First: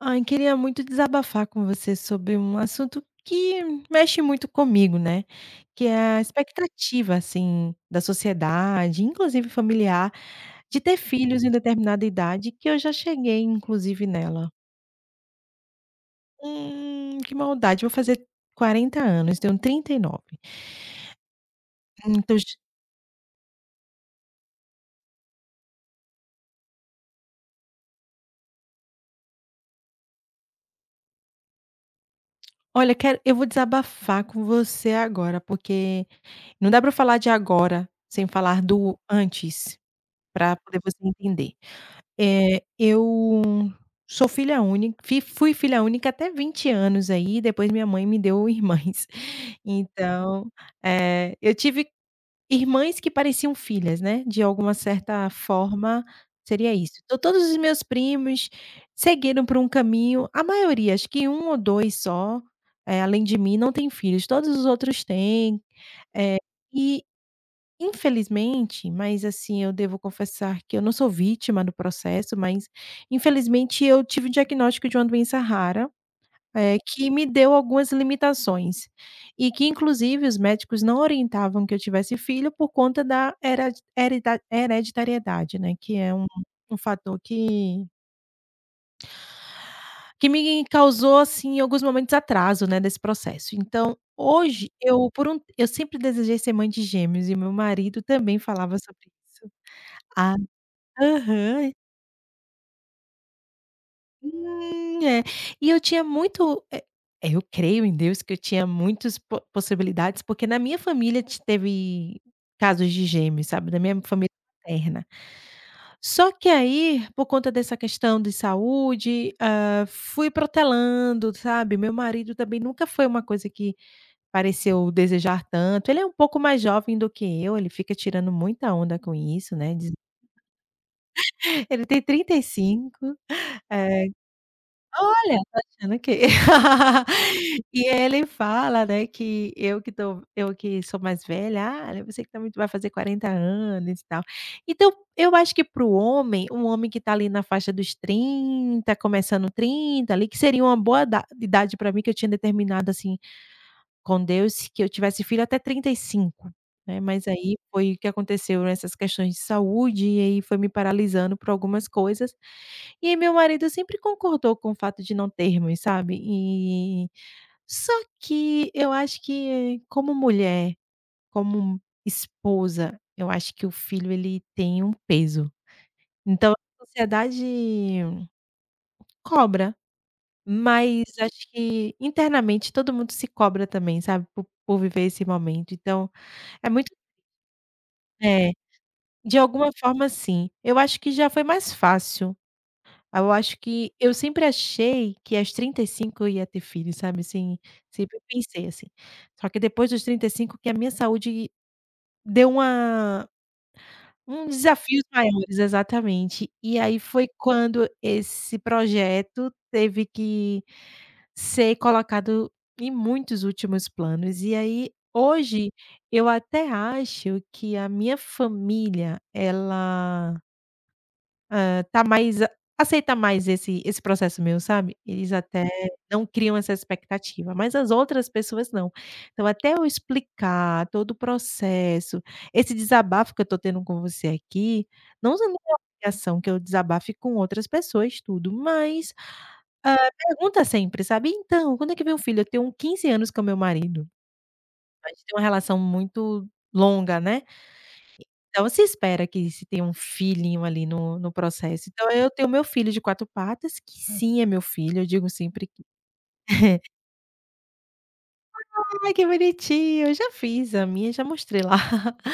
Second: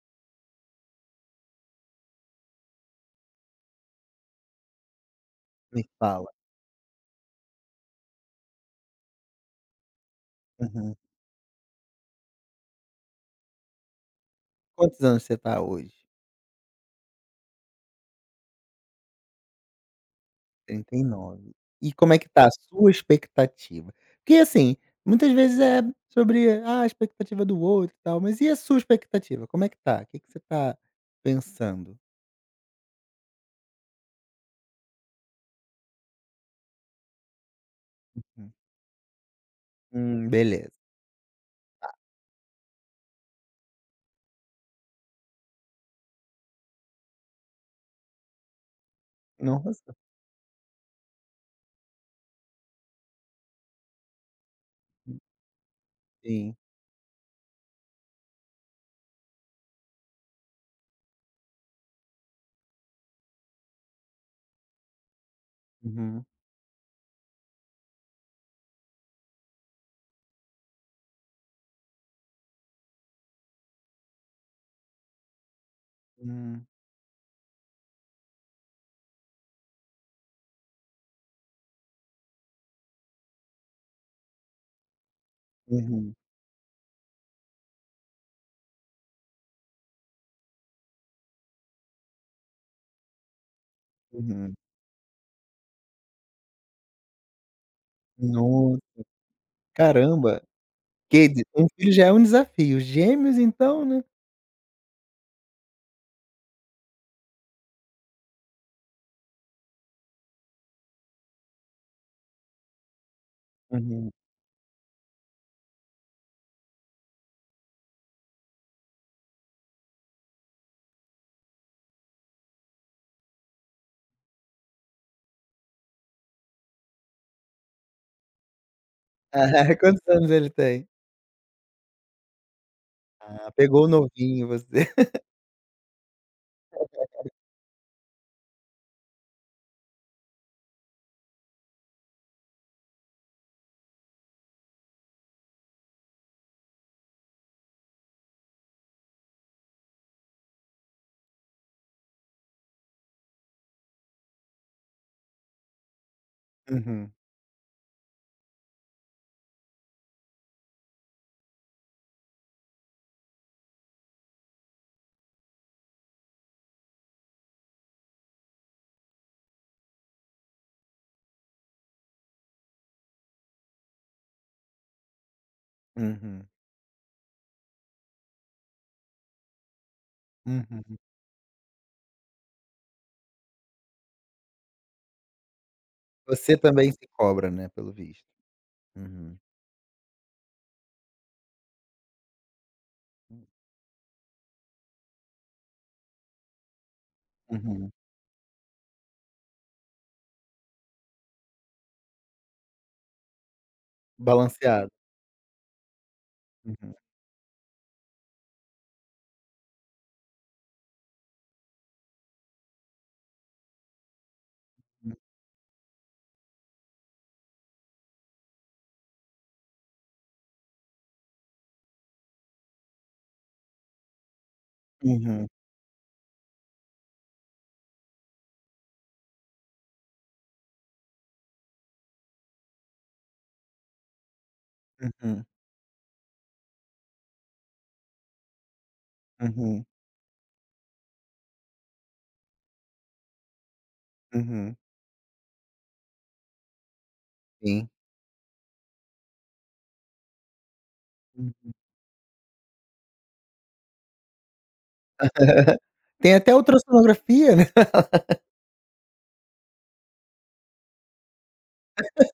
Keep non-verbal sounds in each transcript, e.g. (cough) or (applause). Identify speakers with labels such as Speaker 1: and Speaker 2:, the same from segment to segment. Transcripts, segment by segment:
Speaker 1: Ai, queria muito desabafar com você sobre um assunto que mexe muito comigo, né,
Speaker 2: Me
Speaker 1: que é a
Speaker 2: fala.
Speaker 1: expectativa, assim, da sociedade, inclusive familiar, de
Speaker 2: Aham.
Speaker 1: ter filhos em determinada idade, que eu já cheguei inclusive nela.
Speaker 2: Quantos anos você tá hoje?
Speaker 1: Que maldade, vou fazer 40 anos, tenho 39.
Speaker 2: 39 e como é que
Speaker 1: Então
Speaker 2: tá a
Speaker 1: j
Speaker 2: sua expectativa? Porque, assim, muitas vezes é sobre a expectativa do outro e tal, mas e a sua expectativa, como é que tá? O que que você tá pensando?
Speaker 1: olha, quero eu vou desabafar com você agora, porque não dá para falar de agora sem
Speaker 2: Hum.
Speaker 1: falar do antes, para
Speaker 2: Beleza.
Speaker 1: poder você entender. Eu sou filha única fi fui filha única até 20 anos, aí depois minha mãe me deu irmãs. (laughs)
Speaker 2: Nossa.
Speaker 1: Então, eu tive irmãs que pareciam filhas, né, de alguma certa forma,
Speaker 2: Sim.
Speaker 1: seria isso. Então todos os meus primos seguiram por um caminho, a maioria, acho que um ou 2 só, além de mim, não tem filhos, todos os outros têm.
Speaker 2: Uhum.
Speaker 1: eh, Infelizmente, mas assim, eu devo confessar que eu não sou vítima do processo, mas infelizmente eu tive o diagnóstico de uma doença rara,
Speaker 2: Hum.
Speaker 1: que me deu algumas limitações, e que inclusive os médicos não orientavam que eu tivesse filho por conta da heradi hereda hereditariedade, né, que é
Speaker 2: Uhum,
Speaker 1: um fator que me causou, assim, em alguns momentos, atraso, né, desse processo. Então,
Speaker 2: uhum.
Speaker 1: hoje eu por um eu sempre desejei ser mãe de gêmeos e meu marido também falava
Speaker 2: Nossa,
Speaker 1: sobre.
Speaker 2: caramba. Que de um
Speaker 1: Aham.
Speaker 2: filho já é um desafio, gêmeos então, né.
Speaker 1: É. E eu tinha muito, eu creio em Deus que eu tinha muitas po possibilidades, porque na minha família ti teve casos de gêmeos, sabe, da minha
Speaker 2: Uhum.
Speaker 1: família paterna. Só que aí, por conta dessa questão de saúde, fui protelando, sabe. Meu marido também nunca foi uma coisa que pareceu desejar tanto. Ele é um pouco mais jovem do que eu, ele fica tirando muita onda com
Speaker 2: Ah,
Speaker 1: isso, né,
Speaker 2: (laughs)
Speaker 1: diz.
Speaker 2: quantos anos ele tem?
Speaker 1: (laughs) Ele tem 35.
Speaker 2: Ah, pegou o
Speaker 1: eh,
Speaker 2: novinho você. (laughs)
Speaker 1: Olha, tá achando que… (laughs) E ele fala, né, que eu que tô, eu que sou mais velha: "Ah, né, você que também vai fazer 40 anos e tal". Então, eu acho que para o homem, um homem que tá ali na faixa dos 30, começando 30, ali, que seria uma boa da idade para mim, que eu tinha determinado, assim, com Deus, que eu tivesse filho até 35, né,
Speaker 2: Uhum,
Speaker 1: mas aí foi o que aconteceu nessas questões de saúde, e aí foi me paralisando por algumas coisas. E aí meu marido sempre concordou com o fato de não termos, sabe. E só que eu acho que como mulher, como esposa, eu acho que o filho ele tem um peso.
Speaker 2: uhum,
Speaker 1: Então a sociedade cobra,
Speaker 2: uhum.
Speaker 1: mas acho que internamente todo mundo se cobra também, sabe, por viver esse momento. Então
Speaker 2: Você
Speaker 1: é muito…
Speaker 2: também se cobra, né, pelo visto.
Speaker 1: é, de
Speaker 2: Uhum.
Speaker 1: alguma forma sim. Eu acho que já foi mais fácil. Ah, eu acho que eu sempre achei que aos 35 eu ia ter filho, sabe, assim,
Speaker 2: Uhum.
Speaker 1: sempre pensei assim. Só que depois dos 35 que a minha saúde deu uma… um
Speaker 2: Balanceado.
Speaker 1: desafios maiores, exatamente. E
Speaker 2: Uhum,
Speaker 1: aí foi quando esse projeto teve que ser colocado em muitos últimos planos. E aí, hoje, eu até acho que a minha família, ela… tá mais a… aceita mais esse processo meu, sabe. Eles
Speaker 2: uhum,
Speaker 1: até não criam essa expectativa, mas as outras pessoas não. Então até eu explicar todo o processo, esse desabafo que eu tô tendo com você aqui,
Speaker 2: uhum,
Speaker 1: não é uma obrigação que eu desabafe com outras pessoas, tudo, mas,
Speaker 2: uhum,
Speaker 1: hã, pergunta sempre, sabe: "Então, quando é que vem o filho?". Eu tenho 15 anos com meu marido,
Speaker 2: uhum.
Speaker 1: a gente tem uma relação muito longa, né.
Speaker 2: Sim.
Speaker 1: Então se espera que se tenha um filhinho ali no
Speaker 2: Uhum.
Speaker 1: processo. Então eu tenho meu filho de 4 patas, que sim é meu filho, eu digo sempre
Speaker 2: (laughs)
Speaker 1: que:
Speaker 2: Tem até ultrassonografia, né.
Speaker 1: "Ai, que bonitinho, eu já fiz a minha, já mostrei lá". (laughs)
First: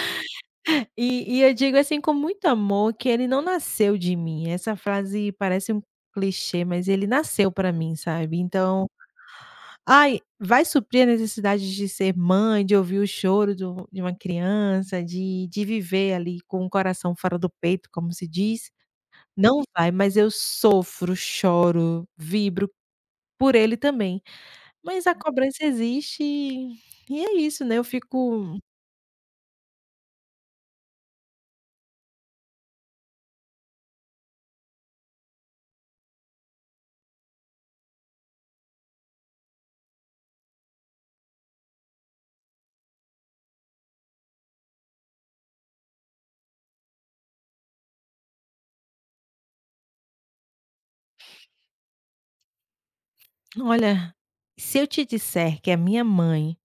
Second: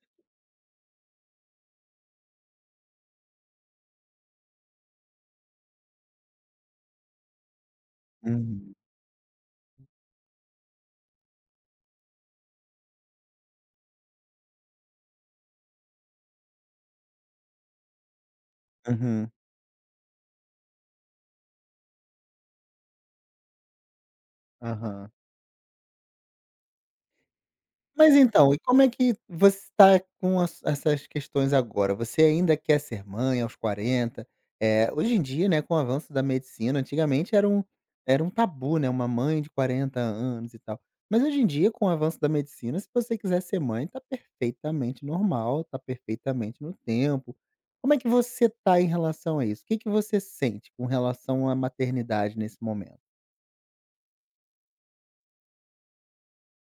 Speaker 1: E eu digo assim com muito amor que ele não nasceu de mim, essa frase parece um clichê, mas ele nasceu pra mim, sabe.
Speaker 2: Uhum,
Speaker 1: Então, ai, vai suprir a necessidade de ser mãe, de ouvir o choro do de uma criança, de viver ali com o coração fora do peito, como se diz.
Speaker 2: uhum,
Speaker 1: Não vai, mas eu sofro, choro, vibro por ele também. Mas
Speaker 2: aham.
Speaker 1: a cobrança existe e é isso, né, eu
Speaker 2: Mas então,
Speaker 1: fico…
Speaker 2: e como é que você está com as essas questões agora? Você ainda quer ser mãe aos 40? Hoje em dia, né, com o avanço da medicina, antigamente era um tabu, né, uma mãe de 40 anos e tal. Mas hoje em dia, com o avanço da medicina, se você quiser ser mãe, tá perfeitamente normal, está perfeitamente no tempo. Como é que você está em relação a isso? O que que você sente com relação à maternidade nesse momento?
Speaker 1: Olha, se eu te disser que a minha mãe,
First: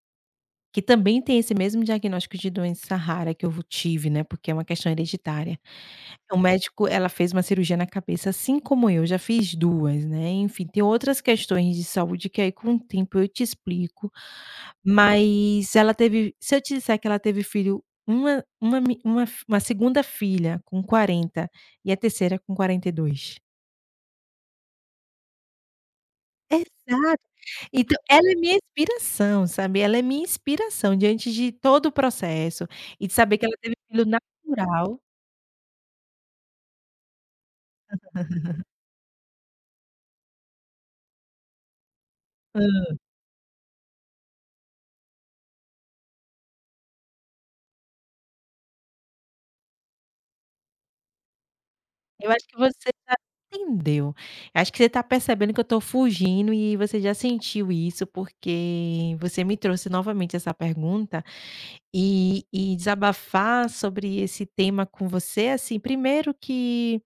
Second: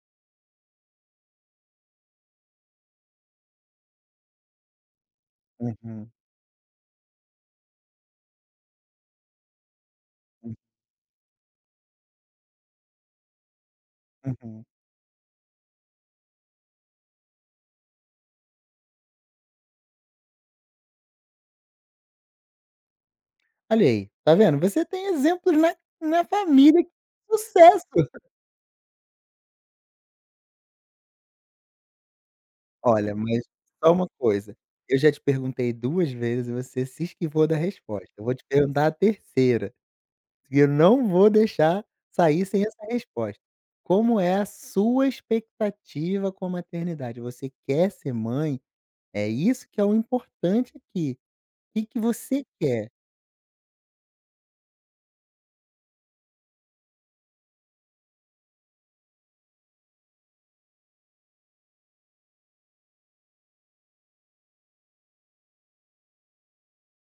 Speaker 1: que também tem esse mesmo diagnóstico de doença rara que eu tive, né, porque é uma questão hereditária.
Speaker 2: Uhum,
Speaker 1: O médico… ela fez uma cirurgia na cabeça, assim como eu, já fiz 2, né,
Speaker 2: hum,
Speaker 1: enfim, tem outras questões de saúde que aí com o tempo eu te explico,
Speaker 2: uhum.
Speaker 1: mas ela teve… se eu te disser que ela teve filho, uma me uma f uma segunda filha com 40 e a terceira com 42.
Speaker 2: Olha aí, tá vendo? Você tem exemplos na na família de
Speaker 1: Exato.
Speaker 2: sucesso.
Speaker 1: Então ela é minha inspiração, sabe, ela é minha inspiração diante de todo o processo e de
Speaker 2: Olha,
Speaker 1: saber
Speaker 2: mas
Speaker 1: que ela teve
Speaker 2: só
Speaker 1: filho
Speaker 2: uma coisa, eu
Speaker 1: natural.
Speaker 2: já te perguntei 2 vezes e você se esquivou da resposta. Eu vou te perguntar a terceira, e eu não vou deixar sair sem essa resposta. Como é a sua expectativa com a maternidade? Você quer ser mãe? É isso que é o importante aqui. O que que
Speaker 1: Eu
Speaker 2: você
Speaker 1: acho que você
Speaker 2: quer?
Speaker 1: já entendeu. Acho que você está percebendo que eu estou fugindo e você já sentiu isso, porque você me trouxe novamente essa pergunta, e desabafar sobre esse tema com você, assim, primeiro que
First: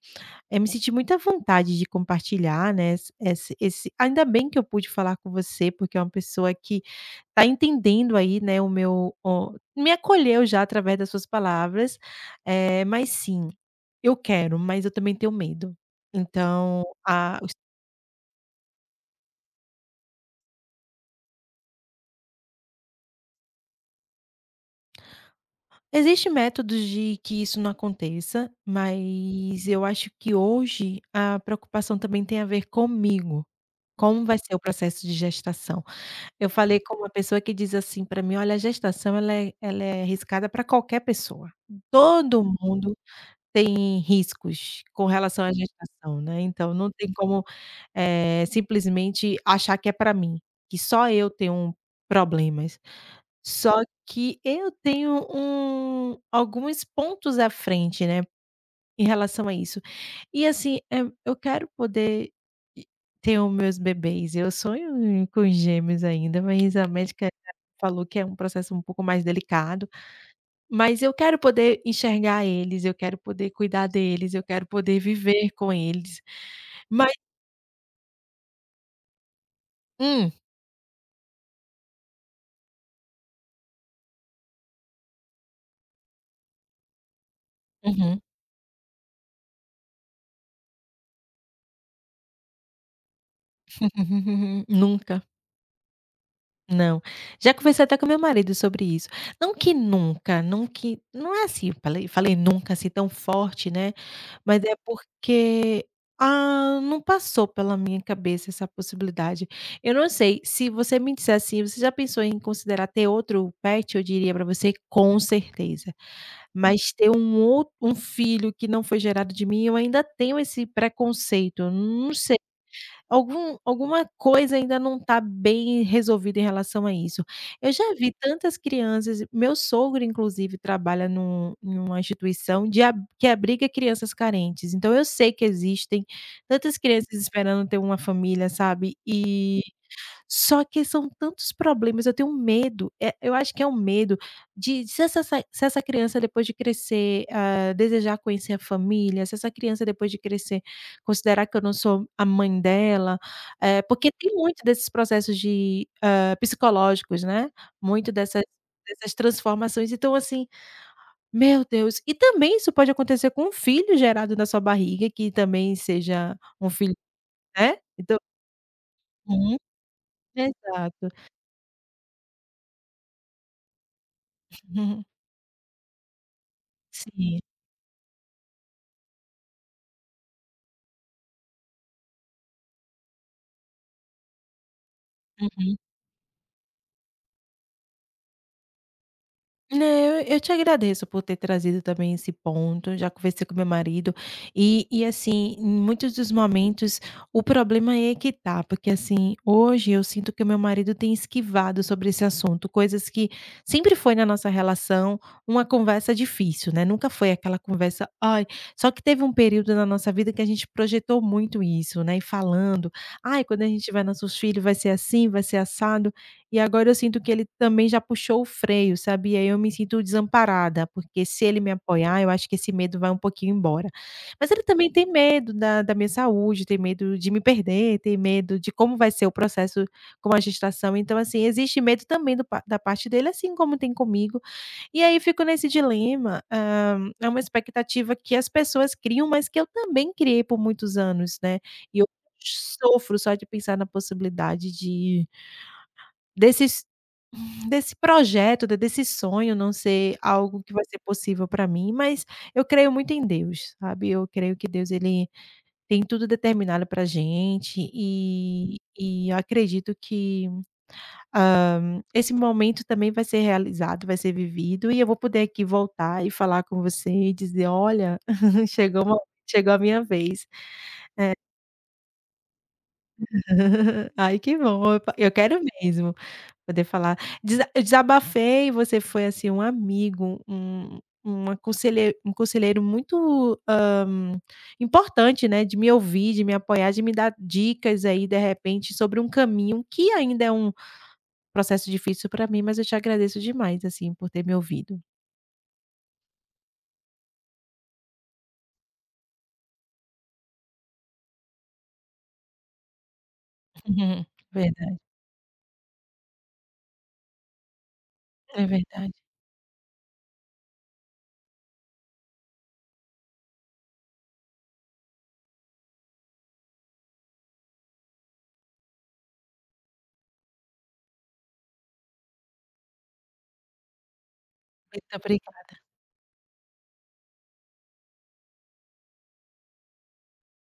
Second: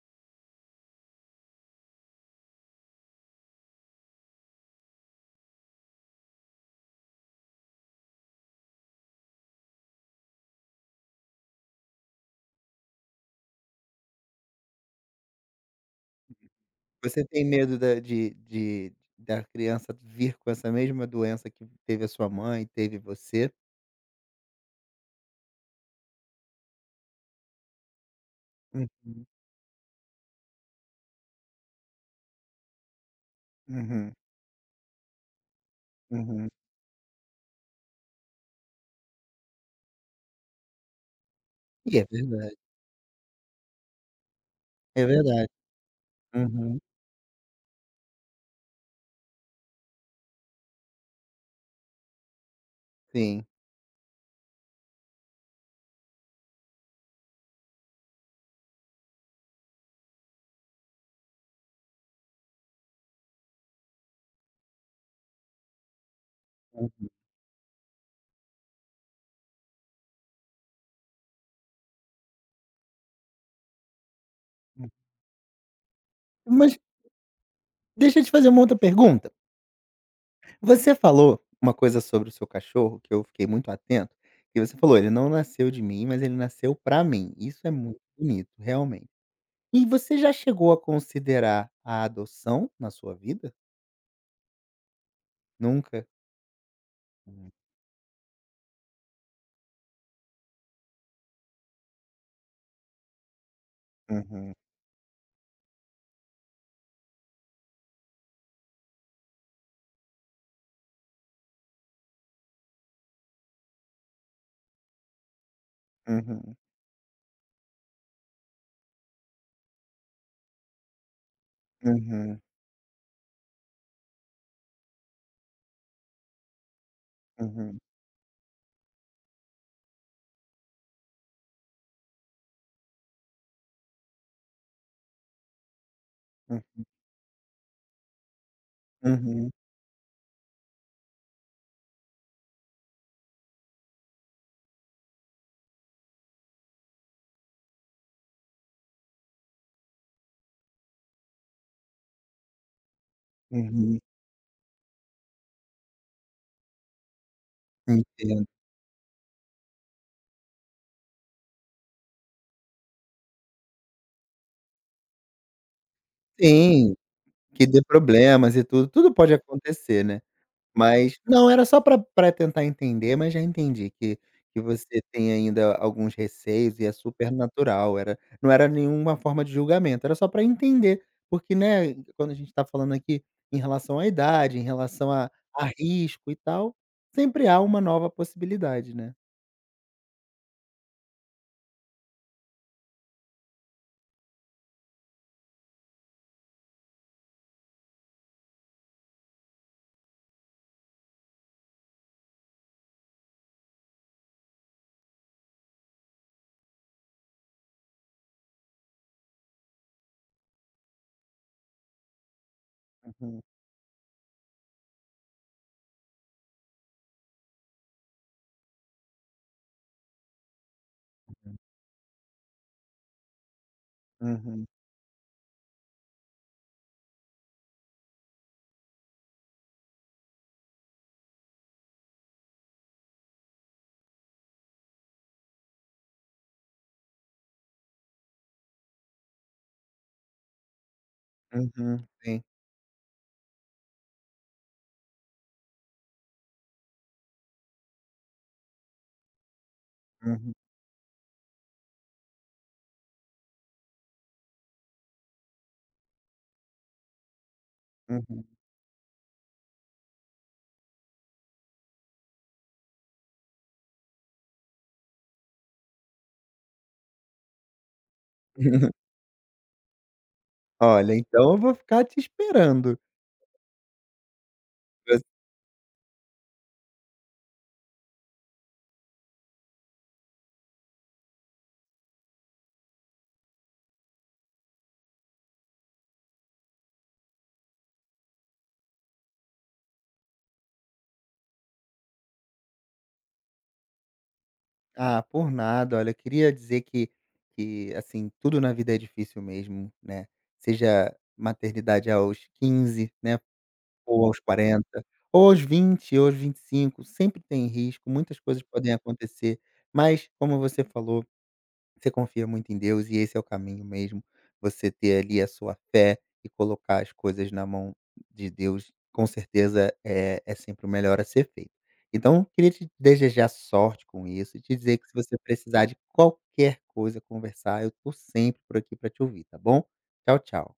Speaker 1: eu me senti muita vontade de compartilhar, né, esse… ainda bem que eu pude falar com você, porque é uma pessoa que está entendendo aí, né, o meu o me acolheu já através das suas palavras. É, mas sim, eu quero, mas eu também tenho medo. Então,
Speaker 2: Você
Speaker 1: a
Speaker 2: tem
Speaker 1: os…
Speaker 2: medo da de da criança vir com essa mesma doença que teve a sua mãe, teve você?
Speaker 1: existe métodos de que isso não aconteça,
Speaker 2: Uhum,
Speaker 1: mas eu acho que hoje a preocupação também tem a ver comigo,
Speaker 2: uhum,
Speaker 1: como vai ser o processo de gestação. Eu
Speaker 2: uhum.
Speaker 1: falei com uma pessoa que diz assim para mim: "Olha, a gestação ela é… ela é arriscada para qualquer pessoa.
Speaker 2: E é
Speaker 1: Todo
Speaker 2: verdade,
Speaker 1: mundo tem riscos com
Speaker 2: é
Speaker 1: relação
Speaker 2: verdade.
Speaker 1: à gestação, né, então
Speaker 2: Uhum,
Speaker 1: não tem como, simplesmente achar que é para mim, que só eu tenho problemas.
Speaker 2: sim.
Speaker 1: Só que eu tenho alguns pontos à frente, né". Em relação a isso. E assim, eu quero poder e ter os meus bebês, eu sonho em… com gêmeos ainda, mas a
Speaker 2: Uhum.
Speaker 1: médica falou que é um processo um pouco mais delicado, mas eu quero poder enxergar eles, eu quero poder cuidar deles, eu quero poder viver com eles,
Speaker 2: Mas
Speaker 1: mas…
Speaker 2: deixa eu te fazer uma outra pergunta.
Speaker 1: hum,
Speaker 2: Você falou uma coisa sobre o seu cachorro que eu fiquei muito atento. E você falou: "Ele não nasceu de mim, mas ele nasceu pra mim". Isso é muito
Speaker 1: uhum.
Speaker 2: bonito, realmente. E você já chegou a considerar a adoção na sua vida?
Speaker 1: (laughs) Nunca.
Speaker 2: Nunca?
Speaker 1: Não.
Speaker 2: Hum,
Speaker 1: Já conversei até com meu marido sobre isso. Não que nunca, não que não é assim, falei nunca assim tão forte, né,
Speaker 2: uhum,
Speaker 1: mas é porque, ah, não passou pela minha cabeça essa possibilidade. Eu não sei, se você me disser assim: "Você já pensou em considerar ter outro pet?", eu diria pra você: "Com certeza".
Speaker 2: uhum.
Speaker 1: Mas ter um outro, um filho que não foi gerado de mim, eu ainda tenho esse preconceito. Eu não…
Speaker 2: Uhum,
Speaker 1: algum… alguma coisa ainda não está bem resolvida em relação a isso. Eu
Speaker 2: uhum,
Speaker 1: já vi tantas crianças… meu sogro inclusive trabalha numa instituição de ab que abriga crianças carentes, então eu sei que existem tantas
Speaker 2: uhum,
Speaker 1: crianças esperando ter uma família, sabe,
Speaker 2: uhum,
Speaker 1: e só que são tantos problemas, eu tenho um medo, eu acho que é um medo de… se essa criança depois de crescer, ah, desejar conhecer a família, se essa criança depois de crescer considerar que eu não sou a mãe dela,
Speaker 2: uhum,
Speaker 1: porque tem muito desses processos de, psicológicos, né, muito dessas…
Speaker 2: entendo.
Speaker 1: dessas transformações, então assim, meu Deus, e também isso pode acontecer com um filho gerado na sua barriga que também seja um
Speaker 2: Sim,
Speaker 1: filho,
Speaker 2: que
Speaker 1: né,
Speaker 2: dê
Speaker 1: então…
Speaker 2: problemas e tudo, tudo pode
Speaker 1: uhum,
Speaker 2: acontecer, né.
Speaker 1: exato.
Speaker 2: Mas não, era só pra tentar entender, mas já entendi que você
Speaker 1: (laughs)
Speaker 2: tem ainda alguns receios e é super
Speaker 1: Sim.
Speaker 2: natural, era não era nenhuma forma de julgamento, era só pra entender, porque, né, quando a gente tá falando aqui em relação à idade, em relação a
Speaker 1: Uhum.
Speaker 2: risco e tal, sempre há uma nova possibilidade, né.
Speaker 1: Não, eu te agradeço por ter trazido também esse ponto. Já conversei com meu marido e, assim, em muitos dos momentos, o problema é que tá, porque assim, hoje eu sinto que o meu marido tem esquivado sobre esse assunto, coisas que sempre foi na nossa relação uma conversa difícil, né, nunca foi aquela conversa: "Ai"… só que teve um período na nossa vida que a gente projetou muito isso, né, e falando:
Speaker 2: Uhum,
Speaker 1: "Ai, quando a gente tiver nossos filhos vai ser assim, vai ser assado". E agora eu sinto que ele também já puxou o freio, sabe, e aí eu me sinto desamparada, porque se ele me apoiar, eu acho que esse medo vai um pouquinho embora. Mas ele
Speaker 2: uhum,
Speaker 1: também tem medo da minha saúde, tem medo de me perder, tem medo de como vai ser o processo com a gestação, então, assim, existe medo também do pa da parte dele, assim como tem comigo. E aí fico nesse dilema, é uma expectativa que as pessoas criam, mas que eu também criei por muitos anos, né, e
Speaker 2: uhum,
Speaker 1: eu
Speaker 2: sim,
Speaker 1: sofro só de pensar na possibilidade de… desses… desse projeto, de… desse sonho não ser
Speaker 2: uhum.
Speaker 1: algo que vai ser possível para mim, mas eu creio muito em Deus, sabe. Eu creio que Deus, ele tem tudo determinado para gente
Speaker 2: Uhum.
Speaker 1: e eu acredito que esse momento também vai ser realizado, vai ser vivido e eu vou poder aqui voltar e falar com você e dizer: "Olha, (laughs) chegou
Speaker 2: (laughs)
Speaker 1: uma… chegou a minha vez".
Speaker 2: Olha,
Speaker 1: É.
Speaker 2: então eu vou ficar te esperando.
Speaker 1: (laughs) Ai, que bom,
Speaker 2: Mas
Speaker 1: eu quero mesmo. Poder falar. Desa Eu desabafei, você foi, assim, um amigo, uma conselhe um conselheiro muito, importante, né, de me ouvir, de me apoiar, de me dar dicas aí, de repente, sobre um caminho que ainda é um processo difícil para mim, mas eu te agradeço demais, assim, por ter me ouvido.
Speaker 2: por nada. Olha, eu queria dizer que, assim, tudo na vida é difícil mesmo, né, seja maternidade aos 15, né,
Speaker 1: (laughs)
Speaker 2: ou aos
Speaker 1: Verdade,
Speaker 2: 40, ou aos 20, ou aos 25, sempre tem risco, muitas coisas
Speaker 1: é
Speaker 2: podem
Speaker 1: verdade.
Speaker 2: acontecer, mas como você falou você confia muito em Deus e esse é o caminho mesmo, você ter ali a sua fé e colocar as coisas na mão de Deus, com certeza é sempre o melhor a ser feito. Então queria te desejar sorte com isso e te dizer que se
Speaker 1: Muito obri
Speaker 2: você precisar de qualquer coisa, conversar, eu estou sempre por aqui para te ouvir, tá bom? Tchau, tchau.